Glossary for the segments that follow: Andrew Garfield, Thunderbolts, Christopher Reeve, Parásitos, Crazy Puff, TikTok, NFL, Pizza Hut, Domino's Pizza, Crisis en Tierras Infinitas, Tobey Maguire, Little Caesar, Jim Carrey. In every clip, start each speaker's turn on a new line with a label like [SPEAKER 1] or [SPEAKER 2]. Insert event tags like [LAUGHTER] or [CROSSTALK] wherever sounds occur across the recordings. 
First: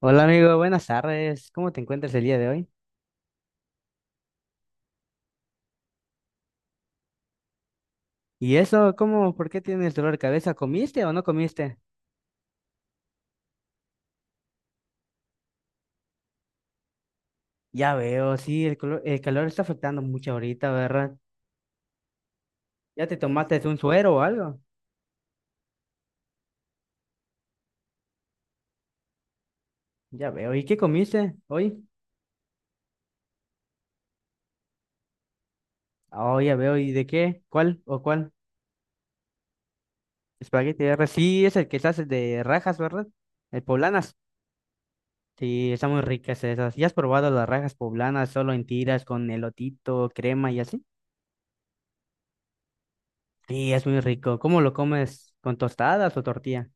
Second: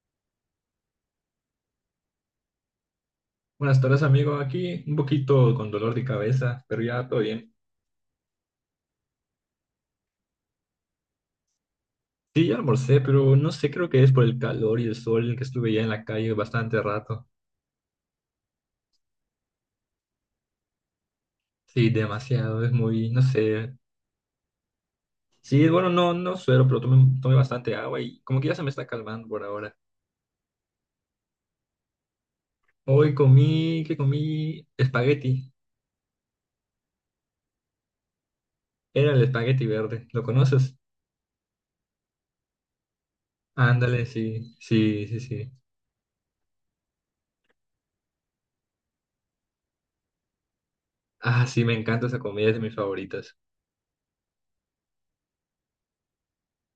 [SPEAKER 1] Hola amigo, buenas tardes. ¿Cómo te encuentras el día de hoy?
[SPEAKER 2] Buenas tardes, amigo. Aquí un poquito con dolor de cabeza, pero ya todo bien.
[SPEAKER 1] ¿Y eso? ¿Cómo? ¿Por qué tienes dolor de cabeza? ¿Comiste o no comiste?
[SPEAKER 2] Sí, ya almorcé, pero no sé, creo que es por el calor y el sol que estuve ya en la calle bastante rato.
[SPEAKER 1] Ya veo, sí, el calor está afectando mucho ahorita, ¿verdad?
[SPEAKER 2] Sí, demasiado, es
[SPEAKER 1] ¿Ya
[SPEAKER 2] muy,
[SPEAKER 1] te
[SPEAKER 2] no
[SPEAKER 1] tomaste
[SPEAKER 2] sé.
[SPEAKER 1] un suero o algo?
[SPEAKER 2] Sí, bueno, no, no suero, pero tomé bastante agua y como que ya se me está calmando por ahora.
[SPEAKER 1] Ya veo. ¿Y qué comiste hoy?
[SPEAKER 2] Hoy comí, ¿qué comí? Espagueti.
[SPEAKER 1] Oh, ya veo. ¿Y de qué? ¿Cuál o cuál?
[SPEAKER 2] Era el espagueti verde. ¿Lo conoces?
[SPEAKER 1] Espagueti R. Sí, es el que se hace de rajas, ¿verdad? El
[SPEAKER 2] Ándale,
[SPEAKER 1] poblanas.
[SPEAKER 2] sí, sí, sí, sí.
[SPEAKER 1] Sí, están muy ricas esas. ¿Ya has probado las rajas poblanas solo en tiras con elotito, crema y así?
[SPEAKER 2] Ah, sí, me encanta esa comida, es de mis favoritas.
[SPEAKER 1] Sí, es muy rico. ¿Cómo lo comes? ¿Con tostadas o tortilla?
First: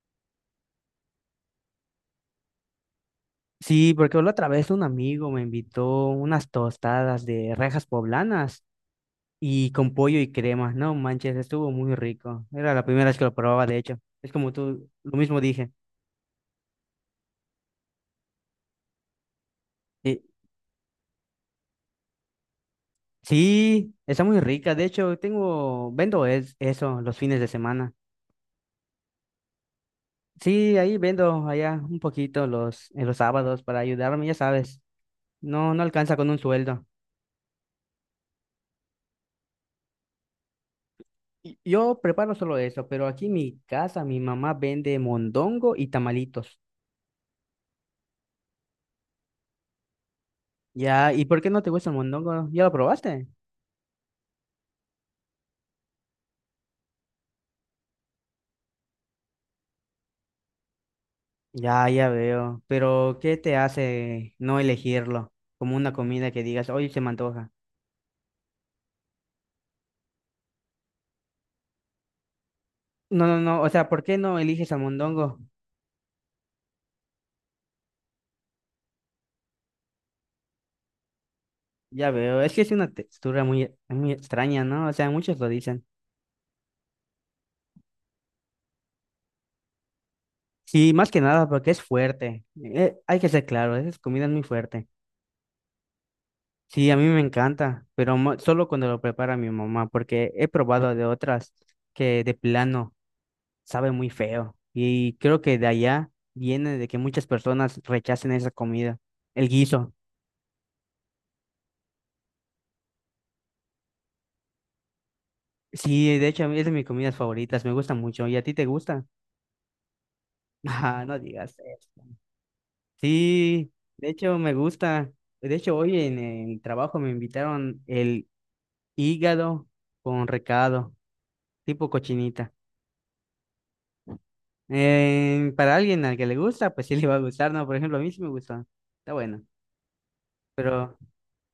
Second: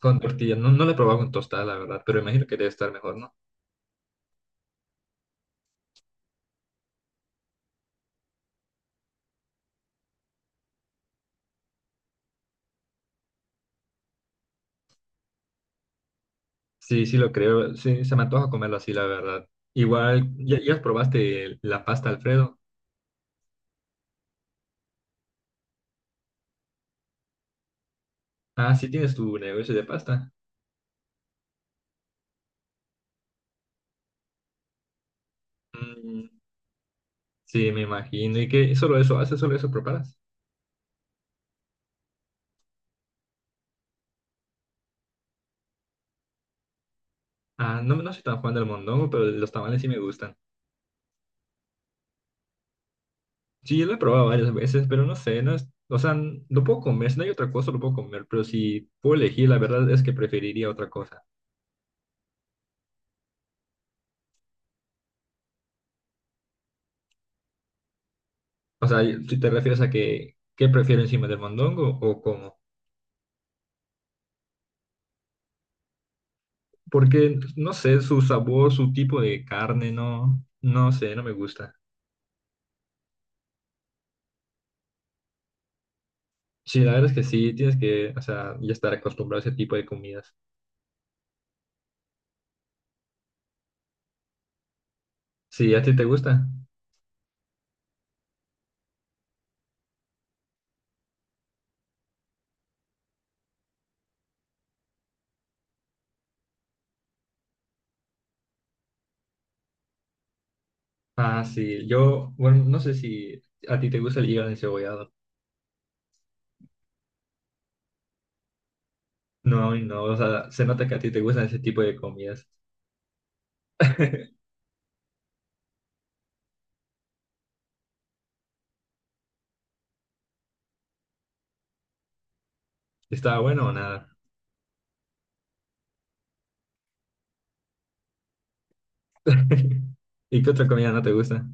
[SPEAKER 2] Con tortilla. No, no la he probado con tostada, la verdad, pero imagino que debe estar mejor, ¿no?
[SPEAKER 1] Sí, porque la otra vez un amigo me invitó unas tostadas de rejas poblanas y con pollo y crema. No manches, estuvo muy rico. Era la primera vez que lo probaba, de hecho. Es como tú, lo mismo dije.
[SPEAKER 2] Sí, sí lo creo. Sí, se me antoja comerlo así, la verdad.
[SPEAKER 1] Eh,
[SPEAKER 2] Igual, ¿ya probaste la pasta Alfredo?
[SPEAKER 1] sí, está muy rica. De hecho, tengo, vendo es, eso los fines de semana.
[SPEAKER 2] Ah, sí tienes tu negocio de pasta.
[SPEAKER 1] Sí, ahí vendo allá un poquito los, en los sábados para ayudarme, ya sabes. No, no alcanza
[SPEAKER 2] Mm,
[SPEAKER 1] con un sueldo.
[SPEAKER 2] sí, me imagino. ¿Y qué? ¿Solo eso haces? ¿Solo eso preparas?
[SPEAKER 1] Yo preparo solo eso, pero aquí en mi casa mi mamá vende mondongo y tamalitos.
[SPEAKER 2] Ah, no, no soy tan fan del mondongo, pero los tamales sí me gustan.
[SPEAKER 1] Ya, ¿y por qué no te gusta el mondongo? ¿Ya lo probaste?
[SPEAKER 2] Sí, lo he probado varias veces, pero no sé, no es, o sea, lo puedo comer, si no hay otra cosa lo puedo comer, pero si puedo elegir, la verdad es que preferiría otra cosa.
[SPEAKER 1] Ya, ya veo. Pero, ¿qué te hace no elegirlo como una comida que digas, oye, se me antoja?
[SPEAKER 2] O sea, si te refieres a que, ¿qué prefiero encima del mondongo o cómo?
[SPEAKER 1] No, no, no, o sea, ¿por qué no eliges al mondongo?
[SPEAKER 2] Porque, no sé, su sabor, su tipo de carne, no, no sé, no me gusta.
[SPEAKER 1] Ya veo, es que es una textura muy, muy extraña, ¿no? O sea, muchos lo dicen.
[SPEAKER 2] Sí, la verdad es que sí, tienes que, o sea, ya estar acostumbrado a ese tipo de comidas.
[SPEAKER 1] Sí, más que nada porque es fuerte. Hay que ser claro, esa comida es muy fuerte.
[SPEAKER 2] Sí, ¿a ti te gusta?
[SPEAKER 1] Sí, a mí me encanta, pero solo cuando lo prepara mi mamá, porque he probado de otras que de plano sabe muy feo. Y creo que de allá viene de que muchas personas rechacen esa comida, el guiso.
[SPEAKER 2] Ah, sí, yo, bueno, no sé si a ti te gusta el hígado encebollado.
[SPEAKER 1] Sí, de hecho, a mí es de mis comidas favoritas, me gusta mucho. ¿Y a ti te gusta? [LAUGHS]
[SPEAKER 2] No, y no, o sea, se nota que a
[SPEAKER 1] Ah,
[SPEAKER 2] ti
[SPEAKER 1] no
[SPEAKER 2] te gustan
[SPEAKER 1] digas
[SPEAKER 2] ese tipo de
[SPEAKER 1] eso.
[SPEAKER 2] comidas.
[SPEAKER 1] Sí, de hecho, me gusta. De hecho, hoy en el trabajo me invitaron el hígado con recado, tipo cochinita.
[SPEAKER 2] ¿Está bueno o nada?
[SPEAKER 1] Para alguien al que le gusta, pues sí le va a gustar, ¿no? Por ejemplo, a mí sí me gusta. Está bueno.
[SPEAKER 2] [LAUGHS] ¿Y qué otra comida
[SPEAKER 1] Pero
[SPEAKER 2] no te gusta?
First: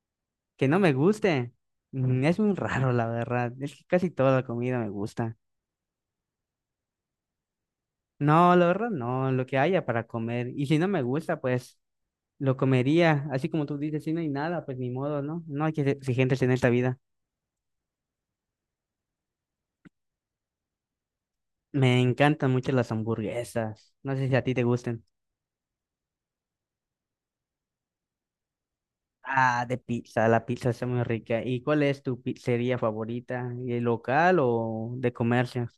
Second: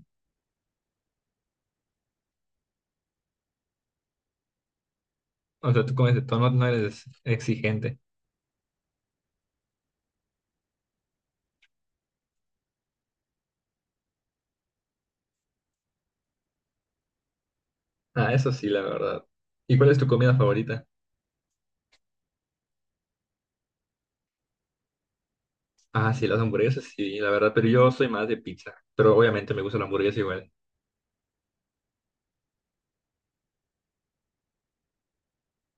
[SPEAKER 1] que no me guste. Es muy raro, la verdad. Es que casi toda la comida me gusta.
[SPEAKER 2] O sea, tú comes de todo, no eres exigente.
[SPEAKER 1] No, la verdad, no, lo que haya para comer. Y si no me gusta, pues lo comería. Así como tú dices, si no hay nada, pues ni modo, ¿no? No hay que ser exigentes en esta vida.
[SPEAKER 2] Ah, eso sí, la verdad. ¿Y cuál es tu comida favorita?
[SPEAKER 1] Me encantan mucho las hamburguesas. No sé si a ti te gusten.
[SPEAKER 2] Ah, sí, las hamburguesas, sí, la verdad, pero yo soy más de pizza, pero obviamente me
[SPEAKER 1] Ah, de
[SPEAKER 2] gusta la hamburguesa
[SPEAKER 1] pizza, la
[SPEAKER 2] igual.
[SPEAKER 1] pizza está muy rica. ¿Y cuál es tu pizzería favorita? ¿El local o de comercio?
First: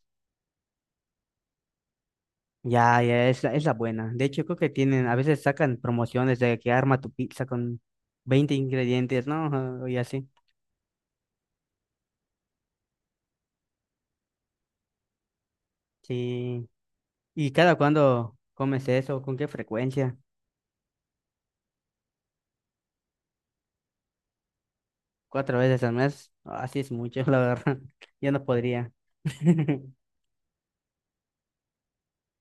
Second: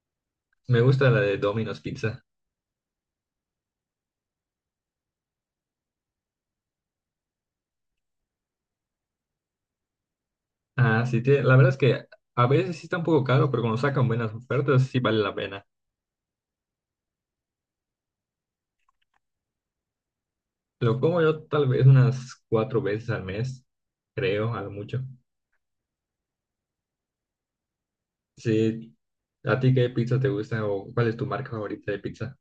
[SPEAKER 2] Me gusta la de Domino's Pizza.
[SPEAKER 1] Ya, ya, es la buena. De hecho, creo que tienen, a veces sacan promociones de que arma tu pizza con 20 ingredientes, ¿no? Y así.
[SPEAKER 2] Ah, sí, la verdad es que a veces sí está un poco caro, pero cuando sacan buenas ofertas sí vale la pena.
[SPEAKER 1] Sí. ¿Y cada cuándo comes eso? ¿Con qué frecuencia?
[SPEAKER 2] Lo como yo tal vez unas cuatro veces al mes, creo, a lo mucho.
[SPEAKER 1] ¿Cuatro veces al mes? Así es mucho, la verdad. [LAUGHS] Yo no podría.
[SPEAKER 2] Sí, ¿a ti qué
[SPEAKER 1] [LAUGHS]
[SPEAKER 2] pizza te gusta o cuál es tu marca favorita de pizza?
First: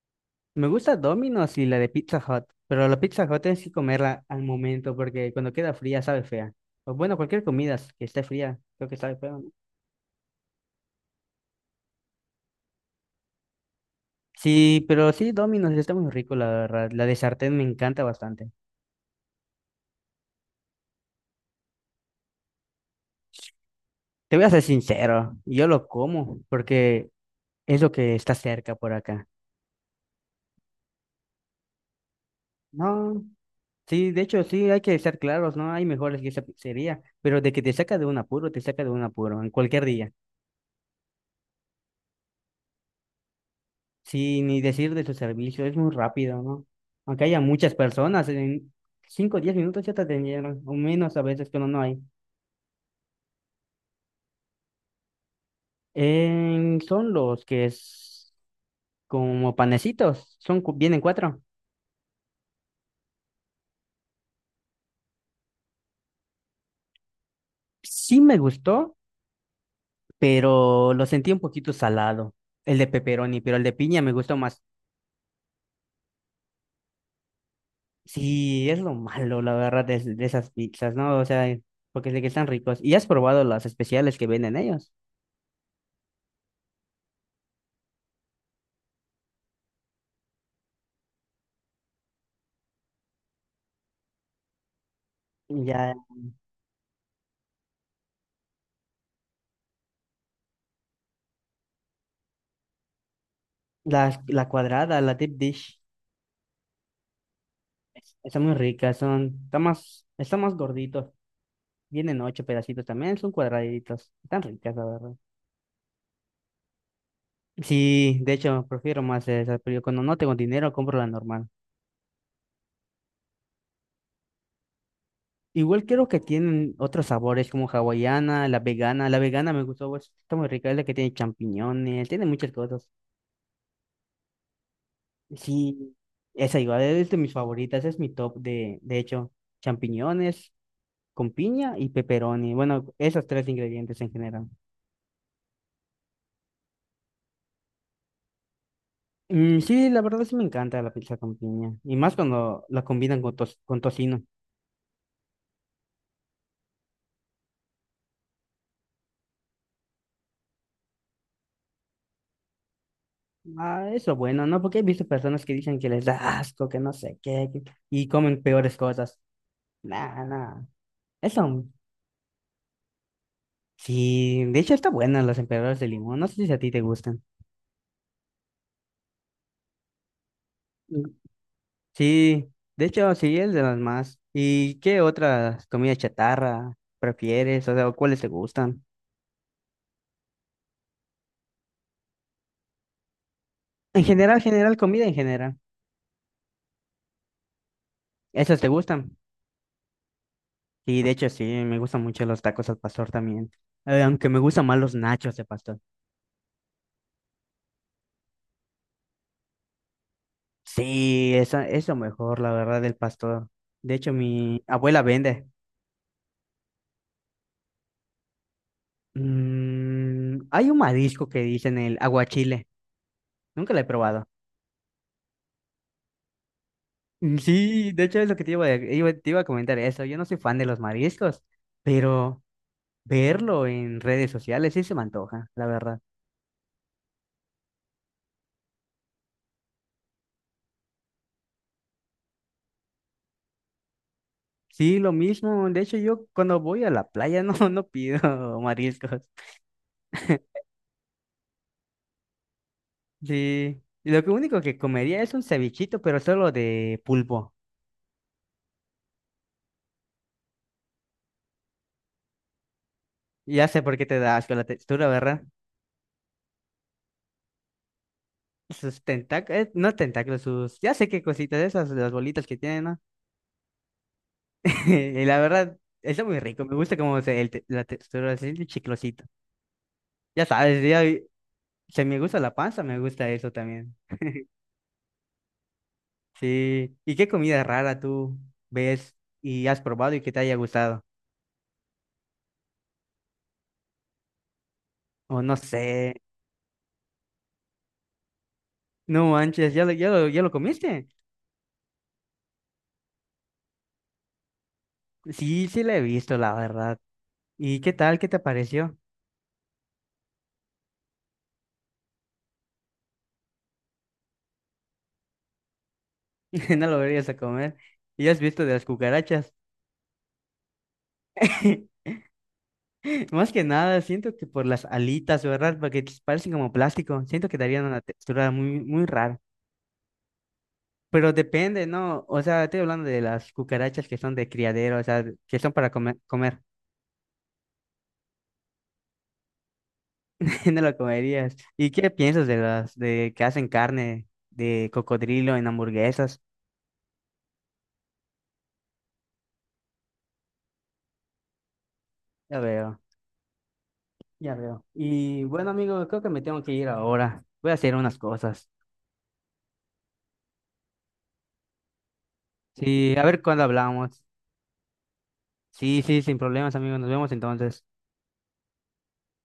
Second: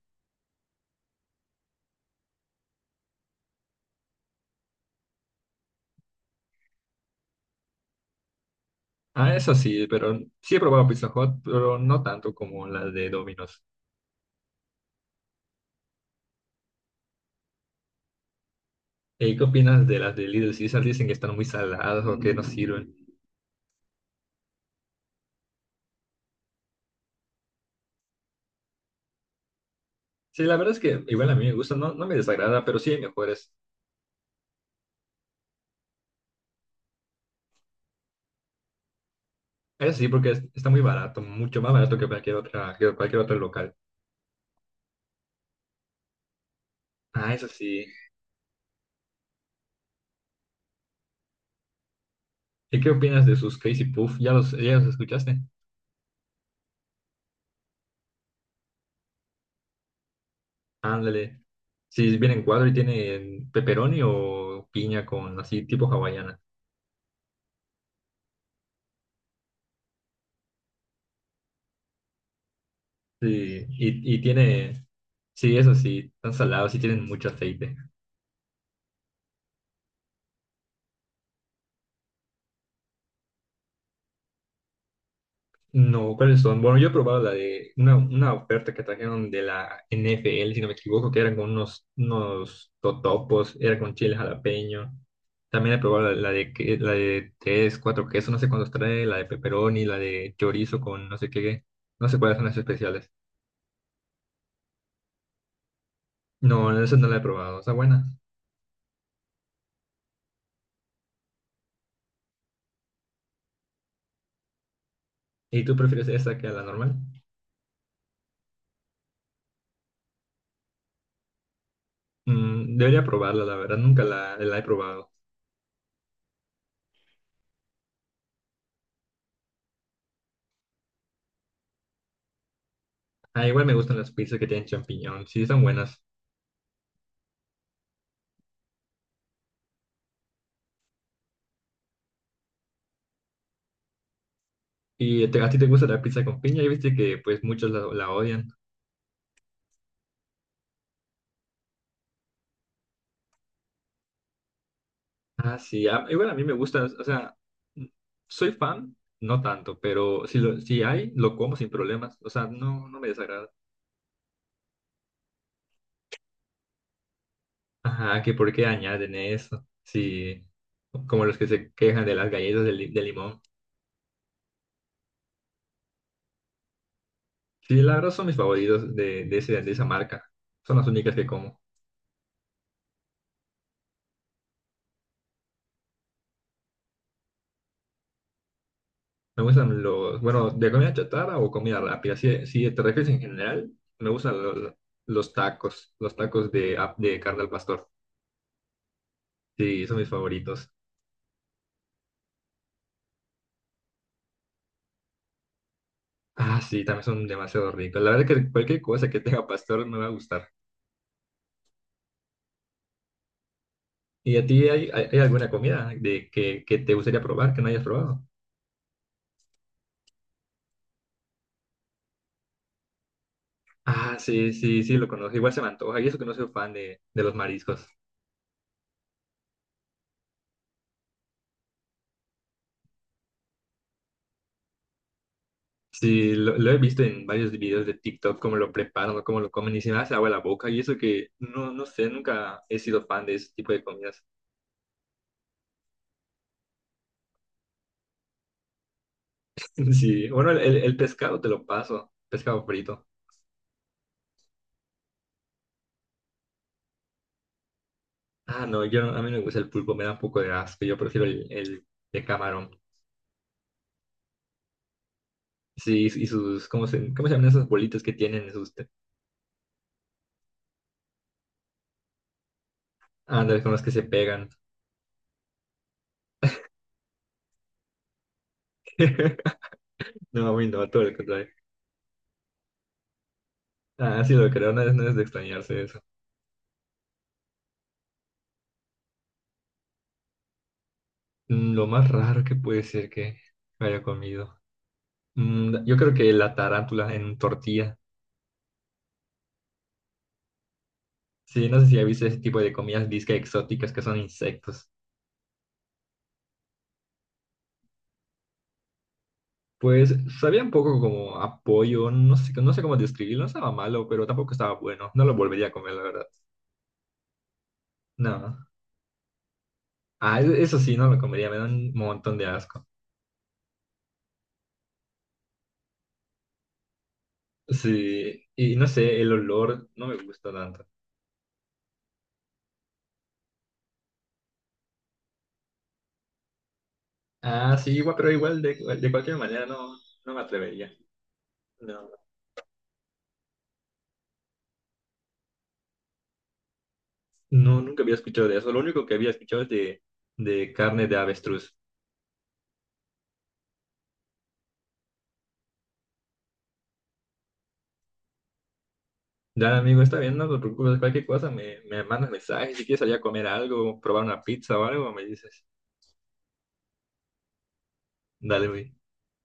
[SPEAKER 1] Me gusta Domino's y la de Pizza Hut, pero la Pizza Hut tienes que comerla al momento porque cuando queda fría sabe fea. O bueno, cualquier comida que esté fría, creo que sabe
[SPEAKER 2] Ah,
[SPEAKER 1] fea.
[SPEAKER 2] eso sí, pero sí he probado Pizza Hut, pero no tanto como las de Domino's.
[SPEAKER 1] Sí, pero sí, Domino's sí está muy rico, la verdad. La de sartén me encanta bastante.
[SPEAKER 2] ¿Y qué opinas de las de Little Caesar? Dicen que están muy saladas o que no sirven.
[SPEAKER 1] Te voy a ser sincero, yo lo como porque es lo que está cerca por acá.
[SPEAKER 2] Sí, la verdad es que igual a mí me gusta, no, no me desagrada, pero sí hay
[SPEAKER 1] No,
[SPEAKER 2] mejores.
[SPEAKER 1] sí, de hecho, sí, hay que ser claros, ¿no? Hay mejores que esa pizzería, pero de que te saca de un apuro, te saca de un apuro, en cualquier
[SPEAKER 2] Eso sí,
[SPEAKER 1] día.
[SPEAKER 2] porque está muy barato, mucho más barato que cualquier otra, que cualquier otro local.
[SPEAKER 1] Sí, ni decir de su servicio, es muy rápido, ¿no? Aunque
[SPEAKER 2] Ah,
[SPEAKER 1] haya
[SPEAKER 2] eso
[SPEAKER 1] muchas
[SPEAKER 2] sí.
[SPEAKER 1] personas, en 5 o 10 minutos ya te atendieron, o menos a veces, pero no hay.
[SPEAKER 2] ¿Y qué opinas de sus Crazy Puff? ¿Ya los escuchaste?
[SPEAKER 1] Son los que es como panecitos, son, vienen 4.
[SPEAKER 2] Ándale. Si vienen cuadro y tienen pepperoni o piña con así tipo hawaiana.
[SPEAKER 1] Sí me gustó, pero lo sentí un poquito salado, el de pepperoni, pero el
[SPEAKER 2] Sí,
[SPEAKER 1] de piña me
[SPEAKER 2] y
[SPEAKER 1] gustó más.
[SPEAKER 2] tiene, sí, eso sí, están salados y tienen mucho aceite.
[SPEAKER 1] Sí, es lo malo, la verdad, de esas pizzas, ¿no? O sea, porque sé que están ricos. ¿Y has probado las especiales que venden ellos?
[SPEAKER 2] No, ¿cuáles son? Bueno, yo he probado la de una oferta que trajeron de la NFL, si no me equivoco, que eran con unos totopos, era con chile jalapeño. También he
[SPEAKER 1] Ya,
[SPEAKER 2] probado la de tres, cuatro quesos, no sé cuántos trae, la de pepperoni, la de chorizo con no sé qué, no sé cuáles son las especiales.
[SPEAKER 1] la cuadrada, la deep dish,
[SPEAKER 2] No, esa no la he probado, está buena.
[SPEAKER 1] están muy ricas, son, están más gorditos. Vienen 8 pedacitos también, son cuadraditos, están ricas, la verdad.
[SPEAKER 2] ¿Y tú prefieres esa que a la normal?
[SPEAKER 1] Sí, de hecho, prefiero más esas, pero yo cuando no tengo dinero compro la normal.
[SPEAKER 2] Debería probarla, la verdad, nunca la he probado.
[SPEAKER 1] Igual creo que tienen otros sabores como hawaiana, la vegana. La vegana me gustó, pues, está muy rica, es la que tiene champiñones, tiene muchas cosas.
[SPEAKER 2] Ah, igual me gustan las pizzas que tienen champiñón, sí, están
[SPEAKER 1] Sí,
[SPEAKER 2] buenas.
[SPEAKER 1] esa igual es de mis favoritas, es mi top de hecho, champiñones con piña y pepperoni. Bueno, esos tres ingredientes en general.
[SPEAKER 2] Y a ti te gusta la pizza con piña y viste que pues muchos la odian.
[SPEAKER 1] Sí, la verdad sí me encanta la pizza con piña y más cuando la combinan con, con tocino.
[SPEAKER 2] Ah, sí, igual a mí me gusta, o sea, mm, soy fan, no tanto, pero si, lo, si hay, lo como sin problemas, o sea, no, no me desagrada.
[SPEAKER 1] Ah, eso bueno, ¿no? Porque he visto personas que dicen que les da asco, que no sé qué, que y
[SPEAKER 2] Ajá, que
[SPEAKER 1] comen
[SPEAKER 2] por qué
[SPEAKER 1] peores
[SPEAKER 2] añaden
[SPEAKER 1] cosas.
[SPEAKER 2] eso,
[SPEAKER 1] Nah,
[SPEAKER 2] sí,
[SPEAKER 1] nah.
[SPEAKER 2] como los
[SPEAKER 1] Eso
[SPEAKER 2] que se quejan de las galletas de limón.
[SPEAKER 1] sí, de hecho está buena las emperadoras de limón. No sé si a ti te gustan.
[SPEAKER 2] Sí, la verdad son mis favoritos de esa marca, son las
[SPEAKER 1] Mm.
[SPEAKER 2] únicas que como.
[SPEAKER 1] Sí, de hecho sí, es de las más. ¿Y qué otras comidas chatarra prefieres? O sea, ¿cuáles te gustan?
[SPEAKER 2] Me gustan bueno, de comida chatarra o comida rápida. Si te refieres en general,
[SPEAKER 1] En
[SPEAKER 2] me
[SPEAKER 1] general,
[SPEAKER 2] gustan los,
[SPEAKER 1] general, comida en
[SPEAKER 2] los
[SPEAKER 1] general.
[SPEAKER 2] tacos, los tacos de carne al pastor.
[SPEAKER 1] ¿Esas te gustan?
[SPEAKER 2] Sí, son mis favoritos.
[SPEAKER 1] Sí, de hecho sí, me gustan mucho los tacos al pastor también. Aunque me gustan más los nachos de pastor.
[SPEAKER 2] Ah, sí, también son demasiado ricos. La verdad que cualquier cosa que tenga pastor me va a gustar.
[SPEAKER 1] Sí, esa, eso mejor, la verdad, del pastor. De hecho,
[SPEAKER 2] ¿Y a
[SPEAKER 1] mi
[SPEAKER 2] ti hay,
[SPEAKER 1] abuela
[SPEAKER 2] hay, hay
[SPEAKER 1] vende.
[SPEAKER 2] alguna comida de que te gustaría probar, que no hayas probado?
[SPEAKER 1] Hay un marisco que dicen el aguachile. Nunca lo he
[SPEAKER 2] Ah,
[SPEAKER 1] probado.
[SPEAKER 2] sí, sí, sí, lo conozco. Igual se me antoja. Y eso que no soy fan de los mariscos.
[SPEAKER 1] Sí, de hecho es lo que te iba, te iba a comentar eso. Yo no soy fan de los mariscos, pero verlo en redes sociales sí se me antoja, la verdad.
[SPEAKER 2] Sí, lo he visto en varios videos de TikTok, cómo lo preparan o cómo lo comen y se me hace agua la boca y eso que no, no sé, nunca he sido fan de ese tipo de comidas.
[SPEAKER 1] Sí, lo mismo. De hecho, yo cuando voy a la playa [LAUGHS] no, no pido [LAUGHS] mariscos.
[SPEAKER 2] [LAUGHS] Sí, bueno, el,
[SPEAKER 1] [LAUGHS]
[SPEAKER 2] el- el pescado te lo paso, pescado frito.
[SPEAKER 1] Sí, y lo que único que comería es un cevichito, pero solo de pulpo.
[SPEAKER 2] Ah, no, yo a mí no me gusta el pulpo, me da un poco de asco, yo prefiero el de camarón.
[SPEAKER 1] Ya sé por qué te da asco la textura, ¿verdad?
[SPEAKER 2] Sí, y sus, ¿cómo se llaman esas bolitas que tienen? Sus,
[SPEAKER 1] Sus tentáculos, no tentáculos, sus, ya sé qué cositas esas, las bolitas que tienen, ¿no?
[SPEAKER 2] ándale, con las que se pegan.
[SPEAKER 1] [LAUGHS] Y la verdad, está muy rico, me gusta como se, la textura, así, chiclosita.
[SPEAKER 2] [LAUGHS]
[SPEAKER 1] Ya
[SPEAKER 2] No, a mí
[SPEAKER 1] sabes,
[SPEAKER 2] no,
[SPEAKER 1] ya,
[SPEAKER 2] todo lo contrario.
[SPEAKER 1] se me gusta la panza, me gusta eso también.
[SPEAKER 2] Ah, sí, lo creo, no es, de extrañarse eso.
[SPEAKER 1] Sí. ¿Y qué comida rara tú ves y has probado y que te haya gustado?
[SPEAKER 2] Lo más raro que puede ser que haya comido.
[SPEAKER 1] O no
[SPEAKER 2] Yo creo
[SPEAKER 1] sé.
[SPEAKER 2] que la tarántula en tortilla.
[SPEAKER 1] No manches, ¿ya lo comiste?
[SPEAKER 2] Sí, no sé si has visto ese tipo de comidas disque exóticas que son insectos.
[SPEAKER 1] Sí, sí la he visto, la verdad. ¿Y qué tal? ¿Qué te pareció?
[SPEAKER 2] Pues sabía un poco como apoyo, no sé, no sé cómo describirlo, no estaba malo, pero tampoco estaba bueno. No lo volvería a comer, la verdad.
[SPEAKER 1] [LAUGHS] No lo verías a comer. ¿Y has
[SPEAKER 2] No.
[SPEAKER 1] visto de las cucarachas?
[SPEAKER 2] Ah, eso sí, no lo comería, me da un
[SPEAKER 1] [LAUGHS]
[SPEAKER 2] montón de asco.
[SPEAKER 1] Más que nada, siento que por las alitas, ¿verdad? Porque parecen como plástico. Siento que darían una
[SPEAKER 2] Sí,
[SPEAKER 1] textura
[SPEAKER 2] y
[SPEAKER 1] muy,
[SPEAKER 2] no
[SPEAKER 1] muy
[SPEAKER 2] sé, el
[SPEAKER 1] rara.
[SPEAKER 2] olor no me gusta tanto.
[SPEAKER 1] Pero depende, ¿no? O sea, estoy hablando de las cucarachas que son de criadero, o sea, que son para comer.
[SPEAKER 2] Ah, sí, igual, pero igual de cualquier manera no, no me
[SPEAKER 1] [LAUGHS] No
[SPEAKER 2] atrevería.
[SPEAKER 1] lo comerías. ¿Y qué
[SPEAKER 2] No,
[SPEAKER 1] piensas de las de que hacen carne de cocodrilo en hamburguesas?
[SPEAKER 2] no, nunca había escuchado de eso. Lo único que había escuchado es de carne de avestruz.
[SPEAKER 1] Ya veo, ya veo. Y bueno, amigo, creo que me tengo que ir ahora. Voy a hacer unas cosas.
[SPEAKER 2] Ya, amigo, está bien, no te preocupes, cualquier cosa, me mandas mensajes, si quieres
[SPEAKER 1] Sí,
[SPEAKER 2] salir a
[SPEAKER 1] a ver
[SPEAKER 2] comer
[SPEAKER 1] cuándo
[SPEAKER 2] algo,
[SPEAKER 1] hablamos.
[SPEAKER 2] probar una pizza o algo, me dices.
[SPEAKER 1] Sí, sí, sin problemas, amigo. Nos vemos entonces.
[SPEAKER 2] Dale, güey.